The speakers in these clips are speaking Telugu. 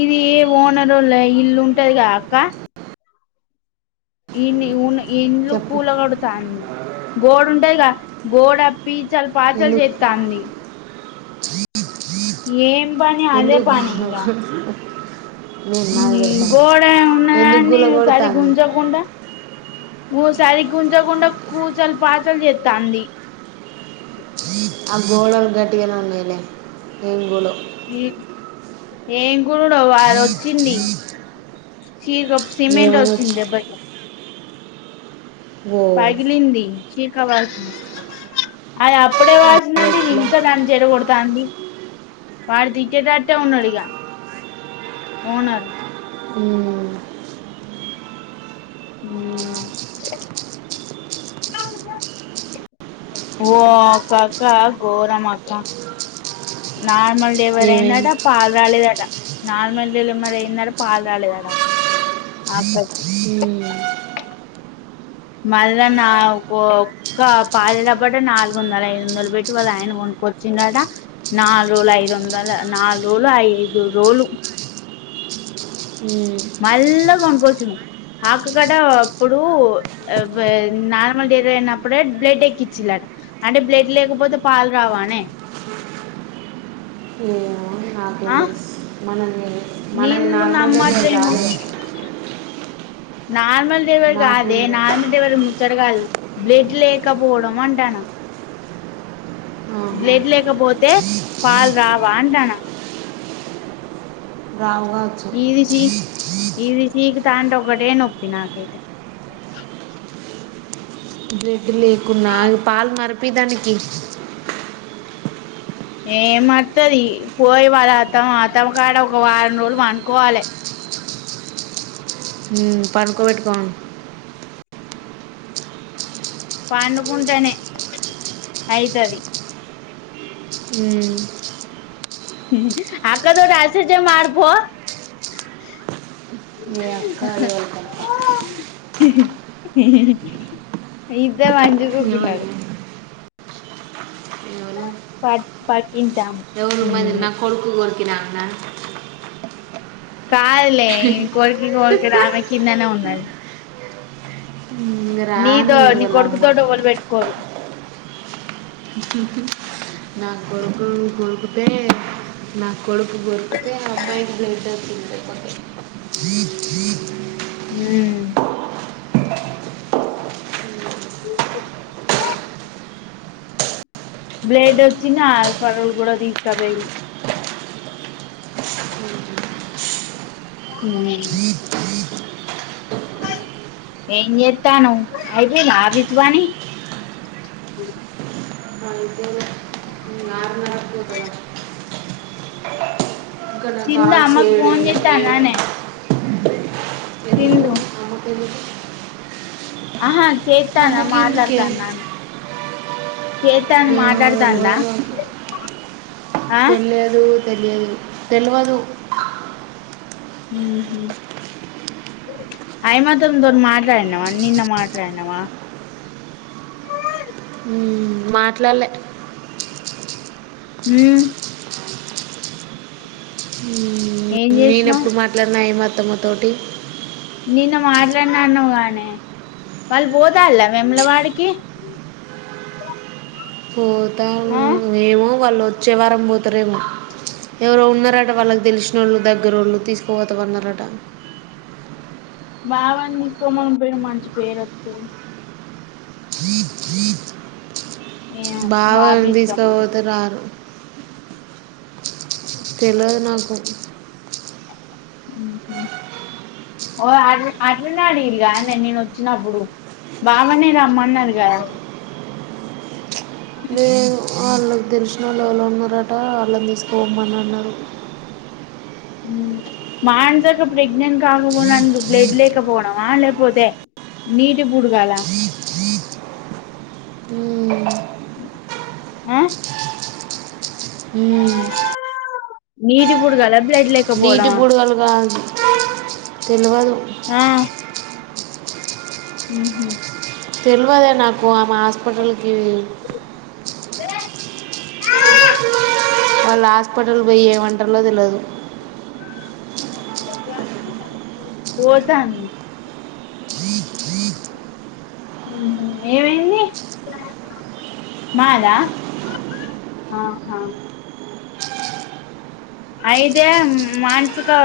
ఇది ఓనర్ ఓలై ఇల్లు ఉంటది గా అక్క. ఇన్ని ఉనాయి. ఈ ఇండ్లు చెప్పు కూలగోడతానీ, గోడ్ ఉంటాదిగా. గోడ. పీచలు, పాచల్ జేత్తాంది. అదే ఎందుక్. నీ గోడ ఎందుకు ఉన్నాదాన్ని గుల కొడుతుంది సరిగుంజ కుండా. ఊ సరిగుంజకుండా కూచలు, పాచలు చేత్తన్ది. ఆ గోళల్ గట్టిగానే ఉన్నాయిలే, ఏం గులవ్. ఏ ఏం. [unintelligible] వా అది ఒచ్చింది. చీకప్ సిమెంట్ ఓచ్చింద్ ఏమనొచ్చు దెబ్బకి. ఓ పగిలింది. [unintelligible] అద్ అప్పుడే వాచ్. [unintelligible] ఎట్లా ఇంత దాన్ని చెడగొడ్త్. [unintelligible] వాడు తిట్టేటట్టె ఉన్నాడు ఇగా, ఓనర్. ఉమ్. ఉమ్మ్. ఓ ఒక అక్క ఘోరం అక్క, నాక్. మల్ డిలివర్ ఏమేమి అయిందట పాల్. రాలేదట నార్మల్ డెలిమరి అయిందటా, పాల్ రాలేదట ఆ అక్కకి. మ్మ్. మళ్ళా నా ఒ ఒక్క పాలా డబ్బట నాలుగు వందలు, ఐదు వందలు బేట్టి వాళ్ళ ఆయన కొనుకొచ్చిండట. నాల్ రోల్ ఐదు వందల, నాలుగు రోజులు, ఐదు రోజులు. మ్మ్. మళ్ళా కొనుక్కొచ్చుడు. ఆ అక్క కట అప్పుడు అ బే నార్మల్ డేరిఅయినప్పుడే బ్లడ్ ఎక్కించీన్లాట. అంటే బ్లడ్ లేకపోతే పాల్ రావానే ఆ. మనం. [unintelligible] నేన్ గుడ్ నమ్మట్లేనూ. నార్మల్. [unintelligible] వ నాకేం గాదే తెలుసు నార్మల్ డెవిలర్ ముంద్. బ్లడ్ లేకపోవడం అంటాన్న, ఆహా. బ్లడ్ లేకపోతే పాల్ రావా అంటాన్న. రావు కావచ్చు ఇది చీ, ఇది చీకుత అంటే, ఒకటే నొప్పి నాకైతే. బ్రెడ్ లేకున్నా, పాల్ మరిపి దానికి. ఏం మర్తది, పోయి వాళ్ళ అత్త, అత్తమ్మ కాడ ఒక వారం రోజులు పన్డ్కోవాలే. హుమ్మ్ పన్డుకోబేట్టుకోఅను. పండుకుంటేనే అయితది. ఉమ్. అక్కతోటి అష్ట చమ్మ ఆడుపో, అక్క ఎవరికి అక్క ఇద్దర్ మంచిగా ఎవరు గుకున్నారు. ఎవరు పద్ పద్ ఇంటామ్. [unintelligible] నా కొడుకు కొ. [unintelligible] [unintelligible] కాదులే ఇంకోరికి కోరికి ఆమె కిందనే ఉన్నాాది ఇంక నీద రాని నీ ఎరువల అమ్మ కొడుకుతోవలు పెట్టుకోరు ఇకక నా కొడుకు గ అే నా కొడుకు దొరికితే అమ్మాాయికి బ్ైట్ తింటే హమ్ బ్లేడ్ వచ్చినా సరలు కూడా తీస్తా పో అ ఏం చెత్తాను అయిపిందా ఆఫీస్ పని అయితే ఆరున్నర పోతుందా ఇంకా నా కాల్స్ చిన్నామ్కు ఏడు ఫోన్ ఉన్నాయి. చేతా ఏడు ననేే ఎందుకు ఇను అమ్మకి ఎందుకు ఆహా చేతానా అమ్మకి ఎందుకే మాట్లాడతానా చేతాన్ ఏమో మాట్లాడతా అందా తినలేదు తెలియదు తెలవదు ఉమ్ హమ్ అయ మా త దోర మాట్లాడినవా నిన్న మాట్లాడినవా మ్మ్. మాట్లాడలే హమ్ ఏం నేన చేసినావ్ ఎప్పుడు మాట్లాడిన యి మా మొత్తొమ తటి నిన్న మాట్లాడినన్నా కాగాని వాళ్ళు పోతల వెములవాడికి పోతన్ ఆ ఏమో వాళ్ళు వచ్చే వారం పోతారేమో ఎవరో ఉన్నారట వాళ్ళకి తెలిసిన వాళ్ళు దగ్గర వాళ్ళు తీసుకుపోతాన్నారట బాబని తీసుకోమంట మంచి పేరు వస్తాంది ఏమో బావ బావని తీసుకపోతే తీసుకపోయిండు రారు తెలవాదు నాకు ఉమ్మ్మ్ ఓ అట్ అట్న్నాడు కాదండడి నేను వచ్చినప్పుడు బావని రమ్మన్నారు గ లేదు వాళ్ళకు తెలిసిన వాళ్ళు ఎవరోఉన్నారట వాళ్ళని తీసుకోమ్మని అన్నారు ఉమ్ మానస అక్క ప్రెగ్నెంట్ కాకపోడానికి బ్లడ్ లేకపోవడమా లేకపోతే నీటి బుడగాల మ్మ్. ఆ మ్మ్. నీటి బుడగలు నీటి బొడుగలు కా తెలువదు ఆ ఉమ్మ్మ్ తెలివాదే నాకు ఆమె హాస్పిటల్కి అదే వాళ్ళు హాస్పిటల్ పోయి ఏమంటురో తెలవదు పోతాంది ఏమైంది మాదా ఆహా అయితే మానసక్క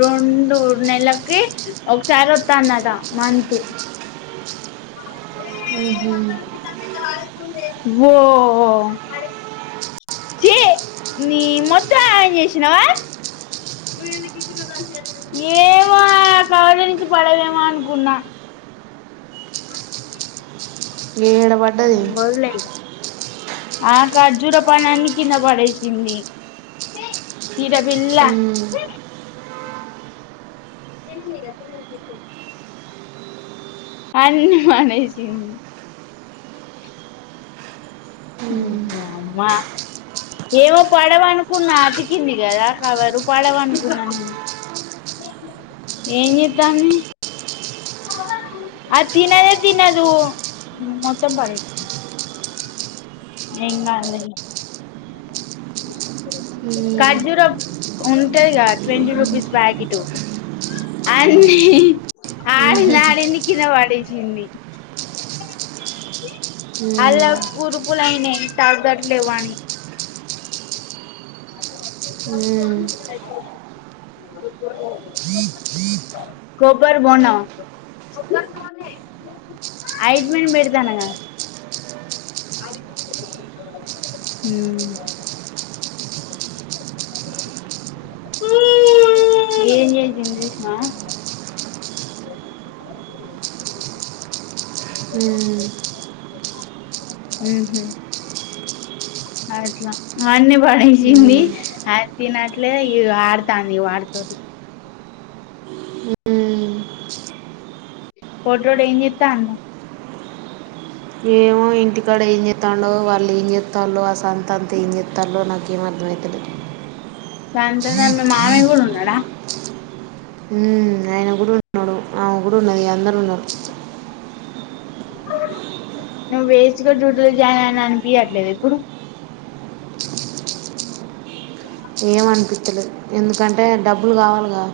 రెండు నెలకి ఒకసారి ఒత్తాందట మంతు మ్హూ. ఓ ఛీ నీ మొత్తం ఆగం చేసినావా ఏమో అక్క పై నుంచి పడదేమో అనుకున్నా ఏడ పడ్డది వదిలేయ్ ఇగ ఆ ఖర్జూర పండ్లన్నీ కింద పడేసింది తీట పిల్ల మ్, [unintelligible] అన్ని మానేసింది మ్, అమ్మా ఏమో పడవనుకున్నా అతికింది కదా కవరు పడవనుకున్నా నేను ఏం చెత్తంది అ తినదే తినదు మొత్తం పడే ఏం కాదులే మ్, మ్, ఖర్జూర ఉంటాదిగా ట్వంటీ రూపీస్ ప్యాకెట్ అన్ని ఆడింది మ్, ఆడింది కింద పడేసింది అలా మ్, కురుపులు అయినాయి తగ్గట్లేదు అని కొబ్బెర బోండామా ఆయింట్మెంట్ పెడతాన కదా హ ఏం చేసింది చూసినవా మ్, ఉహ అట్లా అన్ని పడేసింది మ్. అది తినట్లేదు ఆడతాంది వాటితోటి పొట్టోడు ఏం చేత్తాండు ఏమో ఇంటికాడ ఏం చేతన్డో వాళ్ళు ఏం చెస్తాలో ఆ సంత అంత ఏం చెతాలో నాక ఏం అర్థమైత లేదు సాయంత్రం దాకా మీ మామయ్య కూడా ఉండు డా ఆయన కూడా ఉన్నాడు ఆమె కూడా ఉన్నది అందరూ ఉన్నారు నువ్వు వేస్ట్ గా డ్యూటీ జాయిన్ అనిపియ్యట్లేదా ఇప్పుడు ఏం అనిపిత్తలేదు ఎందుకంటే డబ్బులు కావాలిగా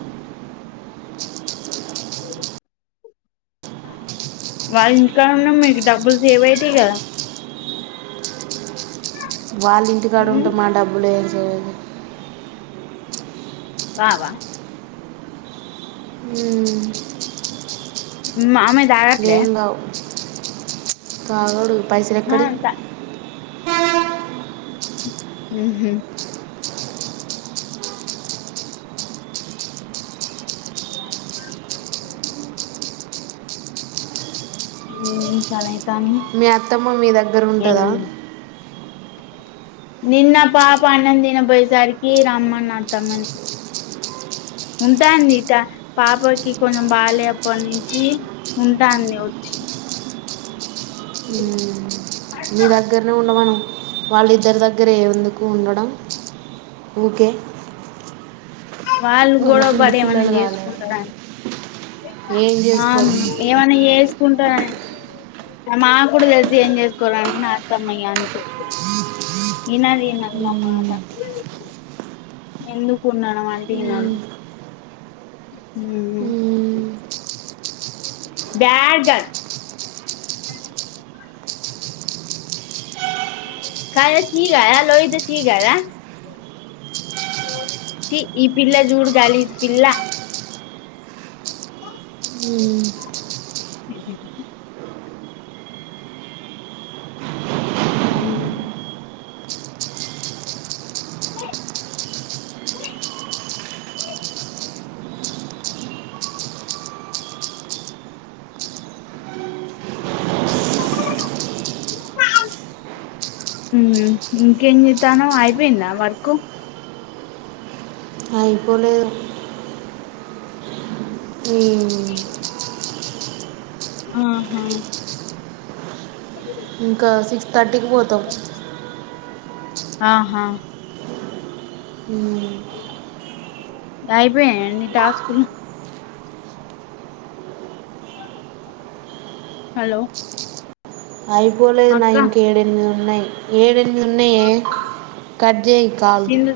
వాళ్ ఇంటికాడ ఉన్న మీకు డబ్బులు సేవ్ అయితే కదా వాళ్ళు ఇంటికాడ ఉమ్ ఉంటే మా డబ్బులే హా కావా హ హమ్ ఆమె లేన్గావ్ కావడు పైసలు ఆ ఎక్కడి తా ఓహో ఉ చాలా అ మీ అత్తమ్మ మీ దగ్గర ఉంటదా నిన్న పాప అన్నం తినబోయేసరికి రామన్న అత్తమ్మని ఉంటాంది పాపకి కొంచెం బాలేనప్పటి నుంచి ఉంటాంది వచ్చి మ్మ్. మీ దగ్గరనే ఉండమాను వాళ్ళిద్దరి దగ్గర ఏ ఎందుకు ఉండడం ఊకే వాళ్ళు గొడవ వాళ్ళకి ఇంటి పడి ఏమన్నా పిల్లలు కాలేదు చేసుకుంటారని ఏం ఆ చేసుకోరు ఏమన్నా చే చసుకుంటానని ఆ మాకుడు తెలిసి ఏం చేసుకోరని నా అత్తమ్మ య అంటూ మ్మ్. ఇన్నది ఇన్నది నా మాట ఎందుకు ఉన్నావే అంటున్న, మ్మ్. మ్మ్. ఉ bad girl bad girl Kavya Sri కా లోహిత శ్రీ కదా చి ఈ పిల్లా జూడు గాలిజ్ పిల్లా, మ్మ్. [unintelligible] ఉహు ఉ ఇంకా ఏంచేతనావు అయిపోయిందా వర్కు, అయిపోలే మ్మ్. [unintelligible] ఆహా ఇంకా సిక్స్ థర్టీకి పోతోచ్చు, ఆహా ఉ అయిపోయినాయ ని టాస్క్ లు హలో అయిపోలేదు నా అక్క ఇంకా ఏడెనిమిది ఉన్నాయి. ఏడుఎ ఉన్నయే కడ్జేయి కాల్, సింధు